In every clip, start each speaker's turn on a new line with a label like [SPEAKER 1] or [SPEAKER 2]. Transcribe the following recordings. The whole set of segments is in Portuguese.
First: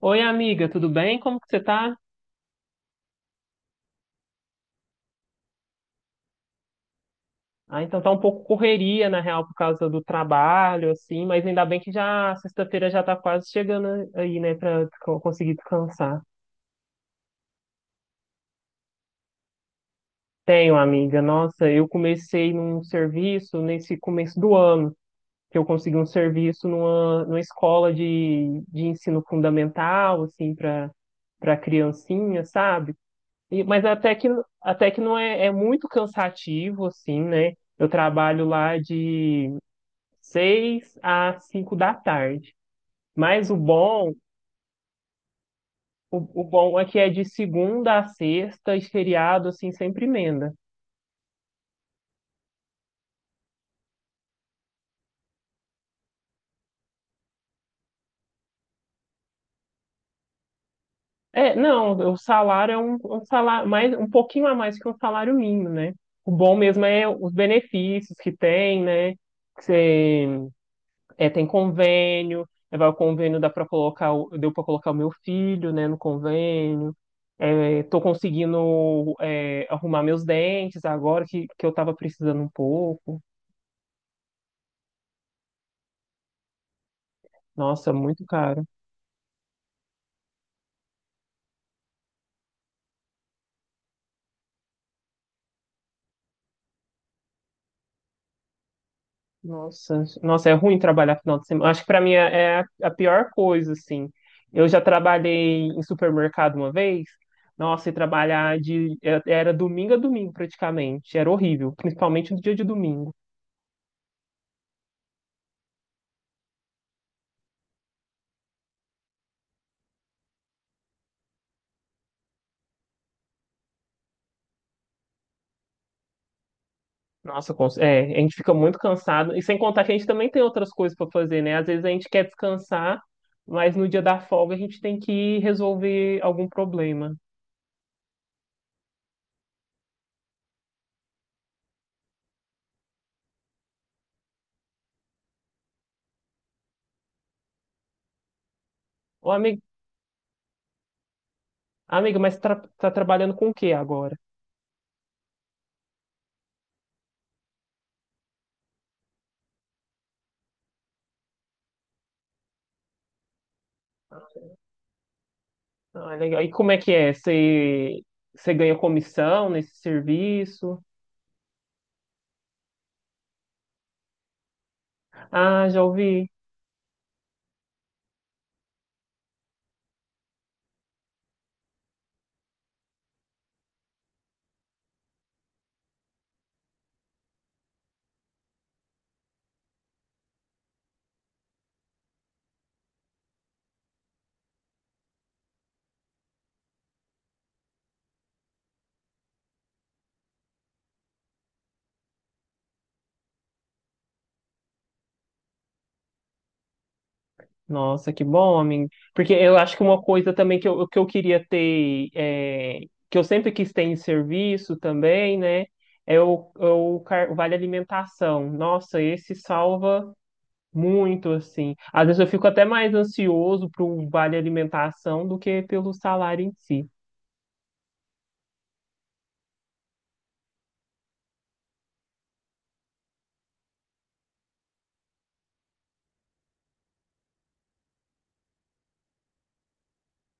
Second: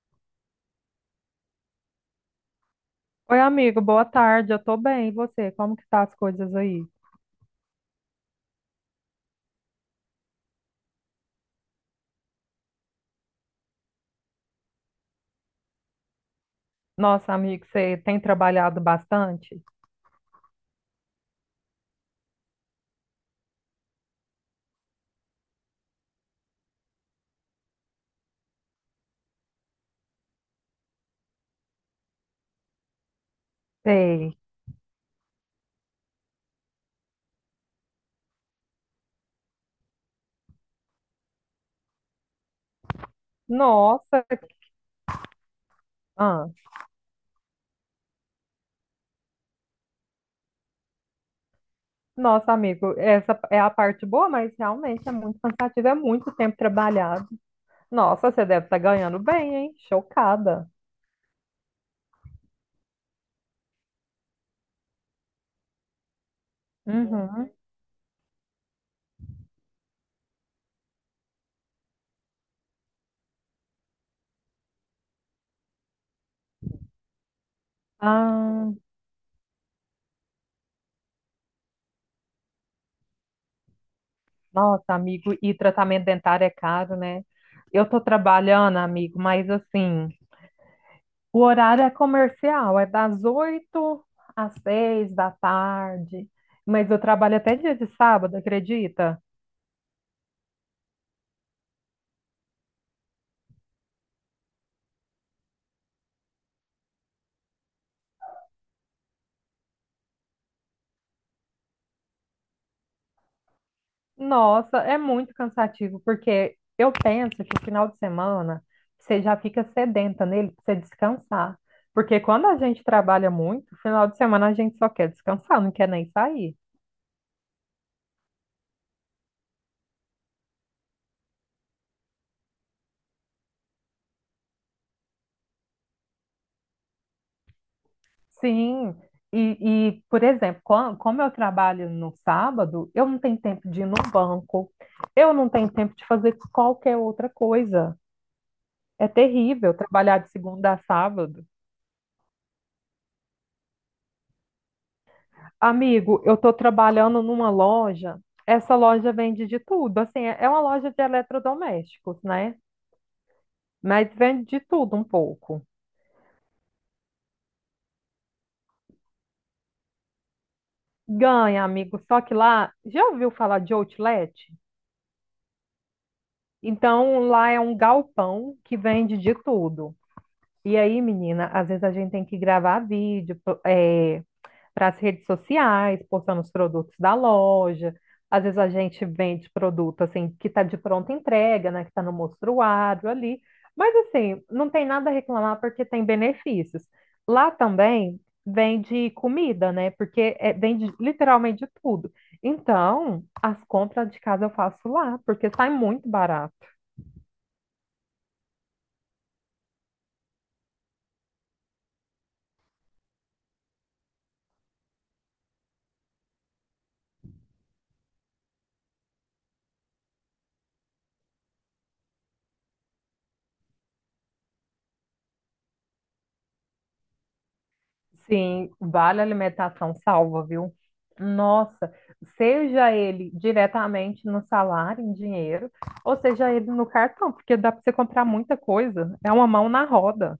[SPEAKER 1] Oi, amiga, tudo bem? Como que você tá?
[SPEAKER 2] Oi, amigo, boa tarde. Eu tô bem. E você? Como que tá as coisas aí?
[SPEAKER 1] Ah, então tá um pouco correria, na real, por causa do trabalho, assim, mas ainda bem que já sexta-feira já tá quase chegando aí, né, pra conseguir descansar.
[SPEAKER 2] Nossa, amigo, você tem trabalhado bastante?
[SPEAKER 1] Tenho, amiga. Nossa, eu comecei num serviço nesse começo do ano, que eu consegui um serviço numa escola de ensino fundamental, assim, para criancinha, sabe? Mas
[SPEAKER 2] Sei.
[SPEAKER 1] até que não é, é muito cansativo, assim, né? Eu trabalho lá de seis a cinco da tarde. Mas o bom,
[SPEAKER 2] Nossa,
[SPEAKER 1] o, o
[SPEAKER 2] ah,
[SPEAKER 1] bom é que é de segunda a sexta e feriado, assim, sempre emenda.
[SPEAKER 2] nossa, amigo, essa é a parte boa, mas realmente é muito cansativo, é muito tempo trabalhado. Nossa, você deve estar ganhando bem, hein? Chocada.
[SPEAKER 1] É, não, o salário é um salário um pouquinho a mais que um salário mínimo, né? O bom mesmo é os
[SPEAKER 2] Uhum.
[SPEAKER 1] benefícios que tem, né? Que você, é, tem convênio, é, vai o convênio dá para colocar, o- deu para colocar o meu filho, né, no convênio. É, tô
[SPEAKER 2] Ah,
[SPEAKER 1] conseguindo arrumar meus dentes agora que eu tava precisando um pouco.
[SPEAKER 2] nossa, amigo, e tratamento dentário é caro, né? Eu
[SPEAKER 1] Nossa,
[SPEAKER 2] tô
[SPEAKER 1] muito caro.
[SPEAKER 2] trabalhando, amigo, mas assim. O horário é comercial, é das 8 às 6 da tarde. Mas eu trabalho até dia de sábado, acredita?
[SPEAKER 1] Nossa, nossa, é ruim trabalhar final de semana. Acho que para mim é a pior coisa, assim. Eu já trabalhei em supermercado uma vez. Nossa, e trabalhar de era domingo a domingo praticamente. Era horrível, principalmente no dia de domingo.
[SPEAKER 2] Nossa, é muito cansativo, porque eu penso que o final de semana você já fica sedenta nele para você descansar. Porque quando a gente trabalha muito, final de semana a gente só quer descansar, não quer nem sair.
[SPEAKER 1] Nossa, a gente fica muito cansado. E sem contar que a gente também tem outras coisas para fazer, né? Às vezes a gente quer descansar, mas no dia da folga a gente tem que resolver algum problema.
[SPEAKER 2] Sim, por exemplo, como eu trabalho no sábado, eu não tenho tempo de ir no banco, eu não tenho tempo de fazer qualquer outra coisa. É
[SPEAKER 1] Ô, amigo,
[SPEAKER 2] terrível trabalhar de segunda a sábado.
[SPEAKER 1] amiga, mas tra tá trabalhando com o que agora?
[SPEAKER 2] Amigo, eu estou trabalhando numa loja, essa loja vende de tudo, assim, é uma loja de eletrodomésticos, né? Mas vende de tudo um pouco.
[SPEAKER 1] Ah, legal. E como é que é? Você, você ganha comissão nesse serviço?
[SPEAKER 2] Ganha, amigo, só que lá, já ouviu falar de outlet?
[SPEAKER 1] Ah, já ouvi.
[SPEAKER 2] Então, lá é um galpão que vende de tudo. E aí, menina, às vezes a gente tem que gravar vídeo para as redes sociais, postando os produtos da loja. Às vezes a gente vende produto assim que está de pronta entrega, né? Que está no mostruário ali. Mas assim, não tem nada a reclamar porque tem benefícios. Lá também vende comida, né? Porque é, vende literalmente de tudo. Então, as compras de casa eu faço lá, porque sai muito barato.
[SPEAKER 1] Nossa, que bom, amigo. Porque eu acho que uma coisa também que eu queria ter, é, que eu sempre quis ter em serviço também, né? É o vale alimentação. Nossa, esse salva muito, assim. Às vezes eu fico até mais ansioso para o vale alimentação do que pelo salário em si.
[SPEAKER 2] Sim, vale a alimentação salva, viu? Nossa, seja ele diretamente no salário, em dinheiro, ou seja ele no cartão, porque dá para você comprar muita coisa. É uma mão na roda.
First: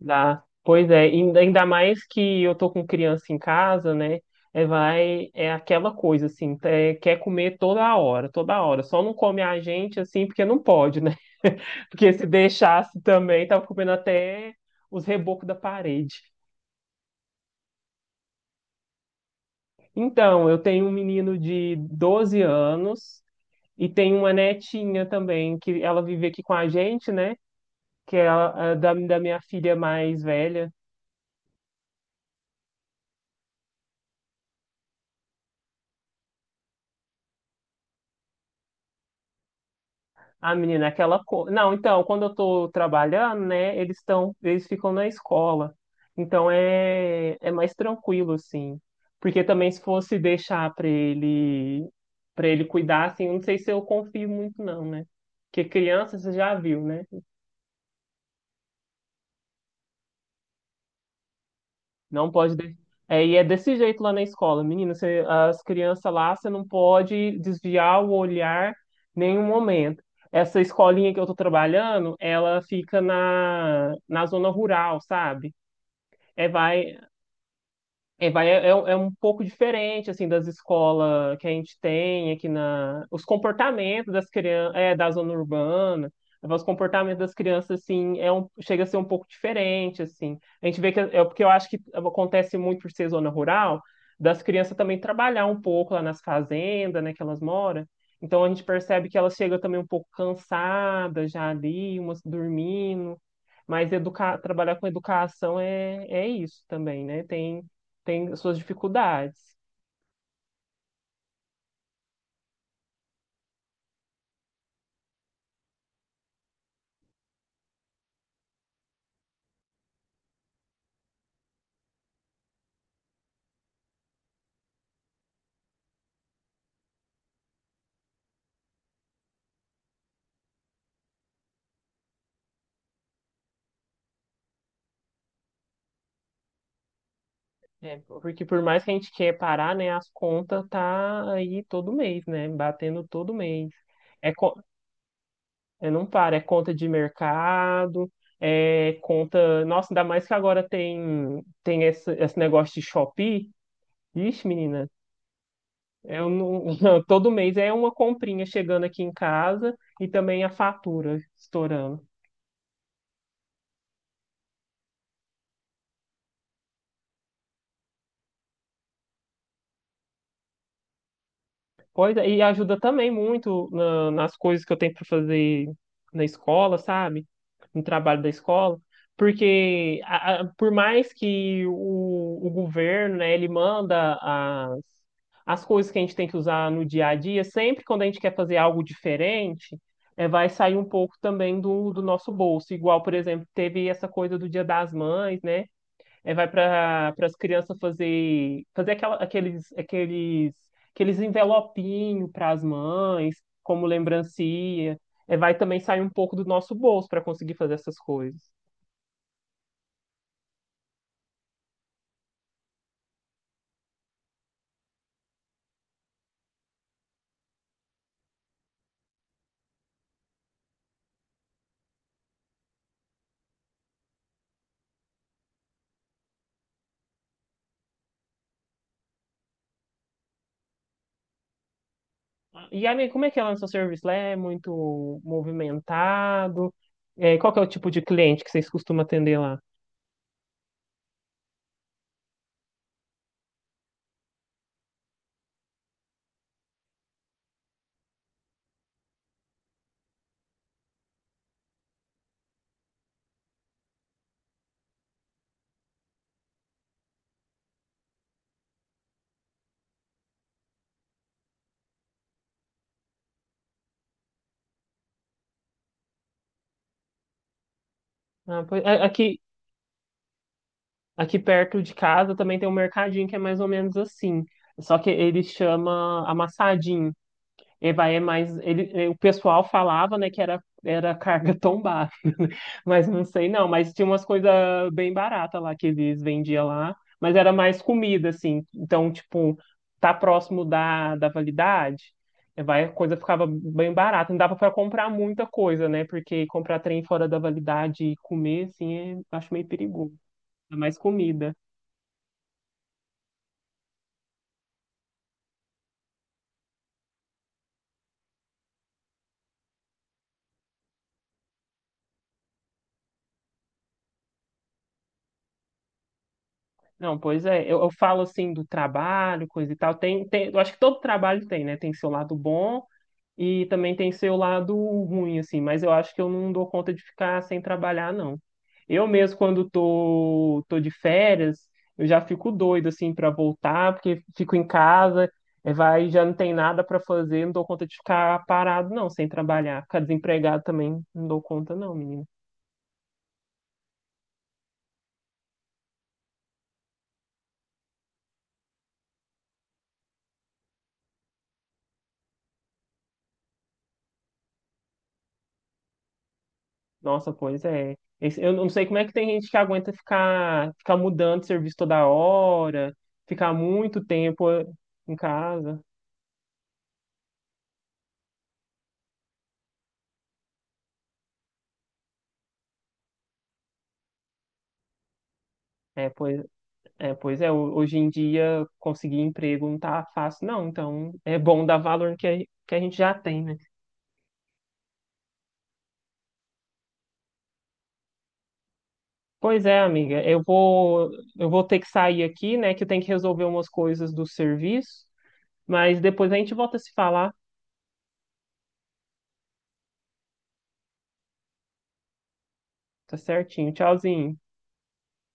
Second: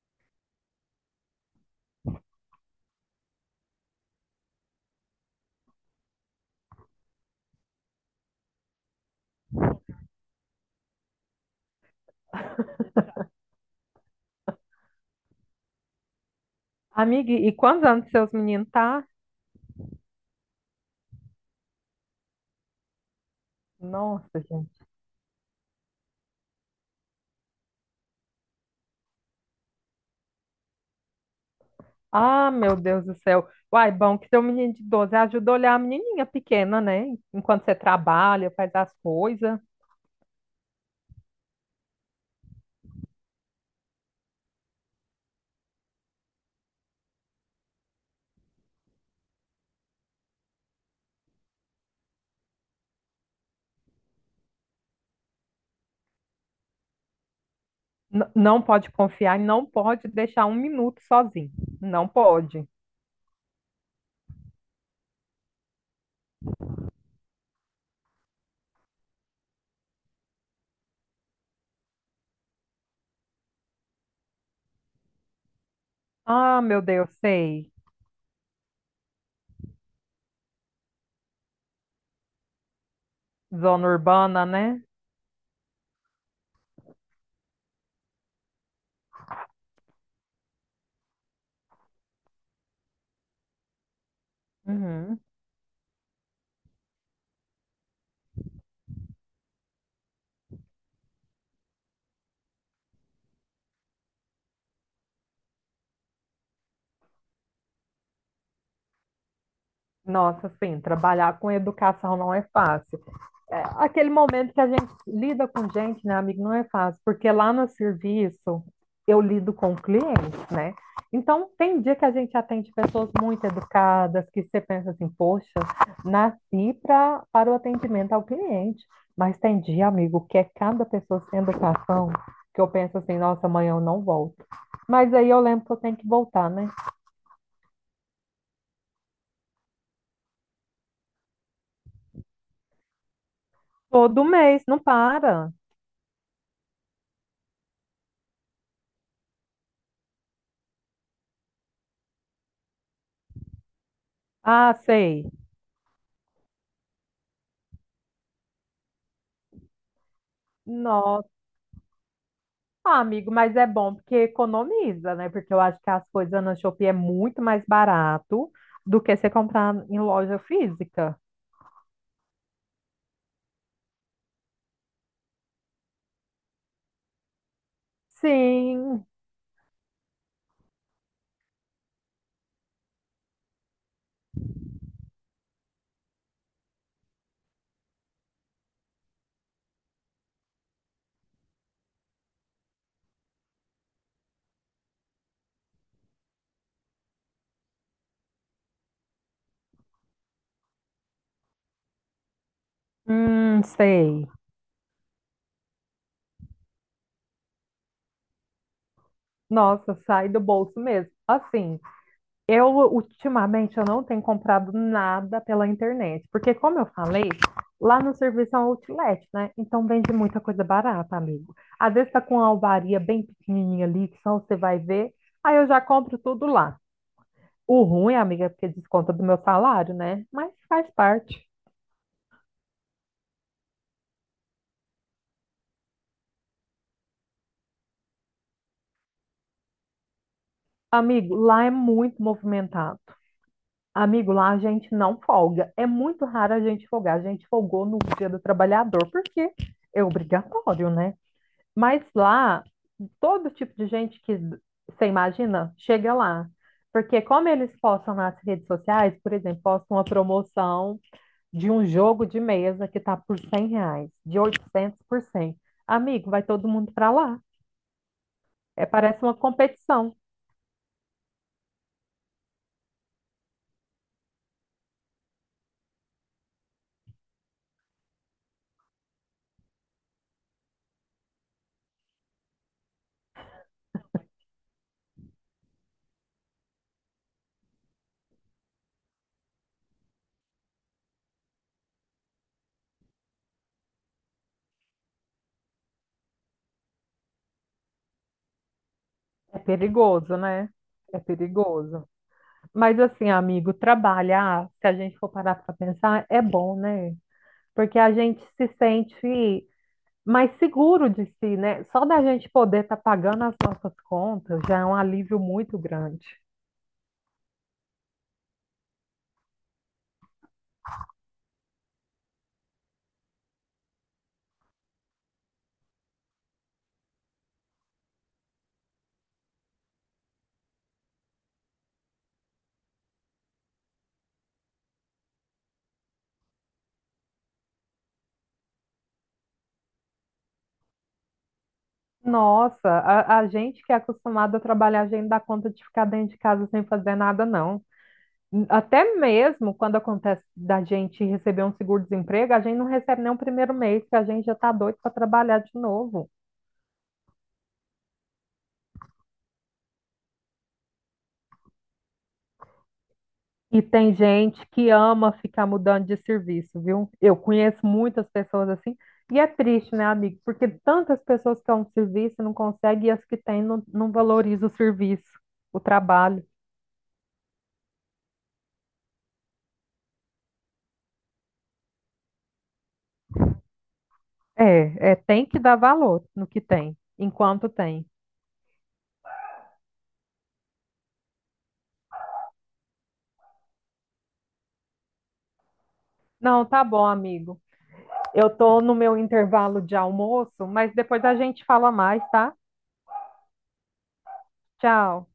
[SPEAKER 1] Dá. Pois é, ainda mais que eu tô com criança em casa, né? É, vai, é aquela coisa assim, é, quer comer toda hora, toda hora. Só não come a gente assim, porque não pode, né? Porque se deixasse também, tava comendo até os rebocos da parede.
[SPEAKER 2] Amiga, e quantos anos seus meninos tá?
[SPEAKER 1] Então, eu tenho um menino de 12 anos e tenho uma
[SPEAKER 2] Nossa, gente.
[SPEAKER 1] netinha também, que ela vive aqui com a gente, né? Que é da minha filha mais velha.
[SPEAKER 2] Ah, meu Deus do céu. Uai, bom que seu menino de 12 ajuda a olhar a menininha pequena, né? Enquanto você trabalha, faz as coisas.
[SPEAKER 1] A menina, é aquela coisa. Não, então, quando eu tô trabalhando, né, eles ficam na escola. Então é mais tranquilo, assim. Porque também se fosse deixar pra ele, para ele cuidar, assim, eu não sei se eu confio muito, não, né? Porque criança, você já viu, né?
[SPEAKER 2] Não pode confiar e não pode deixar um minuto sozinho. Não
[SPEAKER 1] Não pode.
[SPEAKER 2] pode.
[SPEAKER 1] É, e é desse jeito lá na escola, menina. As crianças lá, você não pode desviar o olhar em nenhum momento. Essa escolinha que eu tô trabalhando, ela fica na zona rural, sabe? É,
[SPEAKER 2] Ah, meu
[SPEAKER 1] vai,
[SPEAKER 2] Deus, sei.
[SPEAKER 1] é um um pouco diferente, assim, das escolas que a gente tem aqui na... Os
[SPEAKER 2] Zona
[SPEAKER 1] comportamentos das
[SPEAKER 2] urbana,
[SPEAKER 1] crianças,
[SPEAKER 2] né?
[SPEAKER 1] é, da zona urbana, os comportamentos das crianças, assim, é um, chega a ser um pouco diferente, assim. A gente vê que, é porque eu acho que acontece muito por ser zona rural, das crianças também
[SPEAKER 2] Uhum.
[SPEAKER 1] trabalhar um pouco lá nas fazendas, né, que elas moram. Então a gente percebe que elas chegam também um pouco cansadas já ali, umas dormindo. Mas educar, trabalhar com educação é isso também, né? Tem suas dificuldades.
[SPEAKER 2] Nossa, sim, trabalhar com educação não é fácil. É, aquele momento que a gente lida com gente, né, amigo, não é fácil, porque lá no serviço eu lido com clientes, né? Então, tem dia que a gente atende pessoas muito educadas, que você pensa assim, poxa, para o atendimento ao cliente. Mas tem dia, amigo, que é cada pessoa sem educação, que eu penso assim, nossa, amanhã eu não volto. Mas aí eu lembro que eu tenho que voltar, né?
[SPEAKER 1] É, porque por mais que a gente quer parar, né, as contas tá aí todo mês, né? Batendo todo mês.
[SPEAKER 2] Todo
[SPEAKER 1] É, co-
[SPEAKER 2] mês, não para.
[SPEAKER 1] é não para, é conta de mercado, é conta. Nossa, ainda mais que agora tem esse negócio de Shopee. Ixi,
[SPEAKER 2] Ah,
[SPEAKER 1] menina,
[SPEAKER 2] sei.
[SPEAKER 1] eu não... todo mês é uma comprinha chegando aqui em casa e também a fatura
[SPEAKER 2] Nossa,
[SPEAKER 1] estourando.
[SPEAKER 2] ah, amigo, mas é bom porque economiza, né? Porque eu acho que as coisas na Shopee é muito mais barato do que você comprar em loja física.
[SPEAKER 1] Pois é, e ajuda também muito nas coisas que eu tenho para fazer na escola, sabe? No trabalho da escola.
[SPEAKER 2] Sim,
[SPEAKER 1] Porque por mais que o governo, né, ele manda as coisas que a gente tem que usar no dia a dia, sempre quando a gente quer fazer algo diferente, é, vai sair um pouco também do nosso bolso. Igual, por exemplo, teve essa coisa do Dia das Mães, né? É, vai para as crianças fazer aqueles aqueles envelopinhos para as mães, como
[SPEAKER 2] sei.
[SPEAKER 1] lembrancinha. É, vai também sair um pouco do nosso bolso para conseguir fazer essas coisas.
[SPEAKER 2] Nossa, sai do bolso mesmo. Assim, eu, ultimamente, eu não tenho comprado nada pela internet, porque, como eu falei, lá no serviço é um outlet, né? Então vende muita coisa barata, amigo. Às vezes tá com uma alvaria bem pequenininha ali, que só você vai ver, aí eu já compro tudo lá. O ruim, amiga, é porque desconta do meu salário, né? Mas faz parte.
[SPEAKER 1] E aí, como é que é lá no seu serviço? Lá é muito movimentado? É, qual que é o tipo de cliente que vocês costumam atender lá?
[SPEAKER 2] Amigo, lá é muito movimentado. Amigo, lá a gente não folga. É muito raro a gente folgar. A gente folgou no Dia do Trabalhador, porque é obrigatório, né? Mas lá todo tipo de gente que você imagina chega lá. Porque como eles postam nas redes sociais, por exemplo, postam uma promoção de um jogo de mesa que está por R$ 100, de 800 por cem. Amigo, vai todo mundo para lá. É, parece uma
[SPEAKER 1] Aqui
[SPEAKER 2] competição.
[SPEAKER 1] aqui perto de casa também tem um mercadinho que é mais ou menos assim. Só que ele chama amassadinho. Ele vai é mais. Ele, é, o pessoal falava, né, era carga tombada, mas não sei não. Mas tinha umas coisas bem baratas lá que eles vendiam lá, mas era mais comida, assim. Então, tipo, tá próximo da validade, é, vai, a coisa ficava bem barata. Não dava para comprar muita coisa, né? Porque comprar trem fora da validade e comer, assim, é, acho
[SPEAKER 2] É
[SPEAKER 1] meio perigoso.
[SPEAKER 2] perigoso, né?
[SPEAKER 1] É mais
[SPEAKER 2] É
[SPEAKER 1] comida.
[SPEAKER 2] perigoso. Mas assim, amigo, trabalhar, se a gente for parar para pensar, é bom, né? Porque a gente se sente mais seguro de si, né? Só da gente poder estar pagando as nossas contas já é um alívio muito grande.
[SPEAKER 1] Não, pois é, eu falo assim do trabalho, coisa e tal. Eu acho que todo trabalho tem, né? Tem seu lado bom e também tem seu lado ruim, assim, mas eu acho que eu não dou conta de ficar sem trabalhar, não. Eu mesmo, quando tô de férias, eu já fico doido, assim, para voltar, porque fico em casa, já não tem nada para fazer, não dou conta de ficar parado, não, sem trabalhar. Ficar desempregado também, não dou conta, não, menino.
[SPEAKER 2] Nossa, a gente que é acostumado a trabalhar, a gente dá conta de ficar dentro de casa sem fazer nada, não. Até mesmo quando acontece da gente receber um seguro-desemprego, a gente não recebe nem o primeiro mês, que a gente já está doido para trabalhar de novo.
[SPEAKER 1] Nossa, pois é. Eu não sei como é que tem gente que aguenta ficar mudando de serviço toda hora, ficar
[SPEAKER 2] E
[SPEAKER 1] muito
[SPEAKER 2] tem
[SPEAKER 1] tempo
[SPEAKER 2] gente que
[SPEAKER 1] em
[SPEAKER 2] ama ficar
[SPEAKER 1] casa.
[SPEAKER 2] mudando de serviço, viu? Eu conheço muitas pessoas assim, e é triste, né, amigo? Porque tantas pessoas que é um serviço e não conseguem, e as que têm não, não valorizam o serviço, o
[SPEAKER 1] É, pois
[SPEAKER 2] trabalho.
[SPEAKER 1] Hoje em dia conseguir emprego não tá fácil, não. Então é bom dar valor no que que a gente já tem, né?
[SPEAKER 2] É, é, tem que dar valor no que tem, enquanto tem.
[SPEAKER 1] Pois é, amiga, eu vou ter que sair aqui, né? Que eu tenho que resolver umas coisas do serviço, mas depois a gente
[SPEAKER 2] Não,
[SPEAKER 1] volta a
[SPEAKER 2] tá
[SPEAKER 1] se
[SPEAKER 2] bom,
[SPEAKER 1] falar,
[SPEAKER 2] amigo. Eu tô no meu intervalo de almoço, mas depois a gente fala mais, tá?
[SPEAKER 1] tá certinho? Tchauzinho.
[SPEAKER 2] Tchau.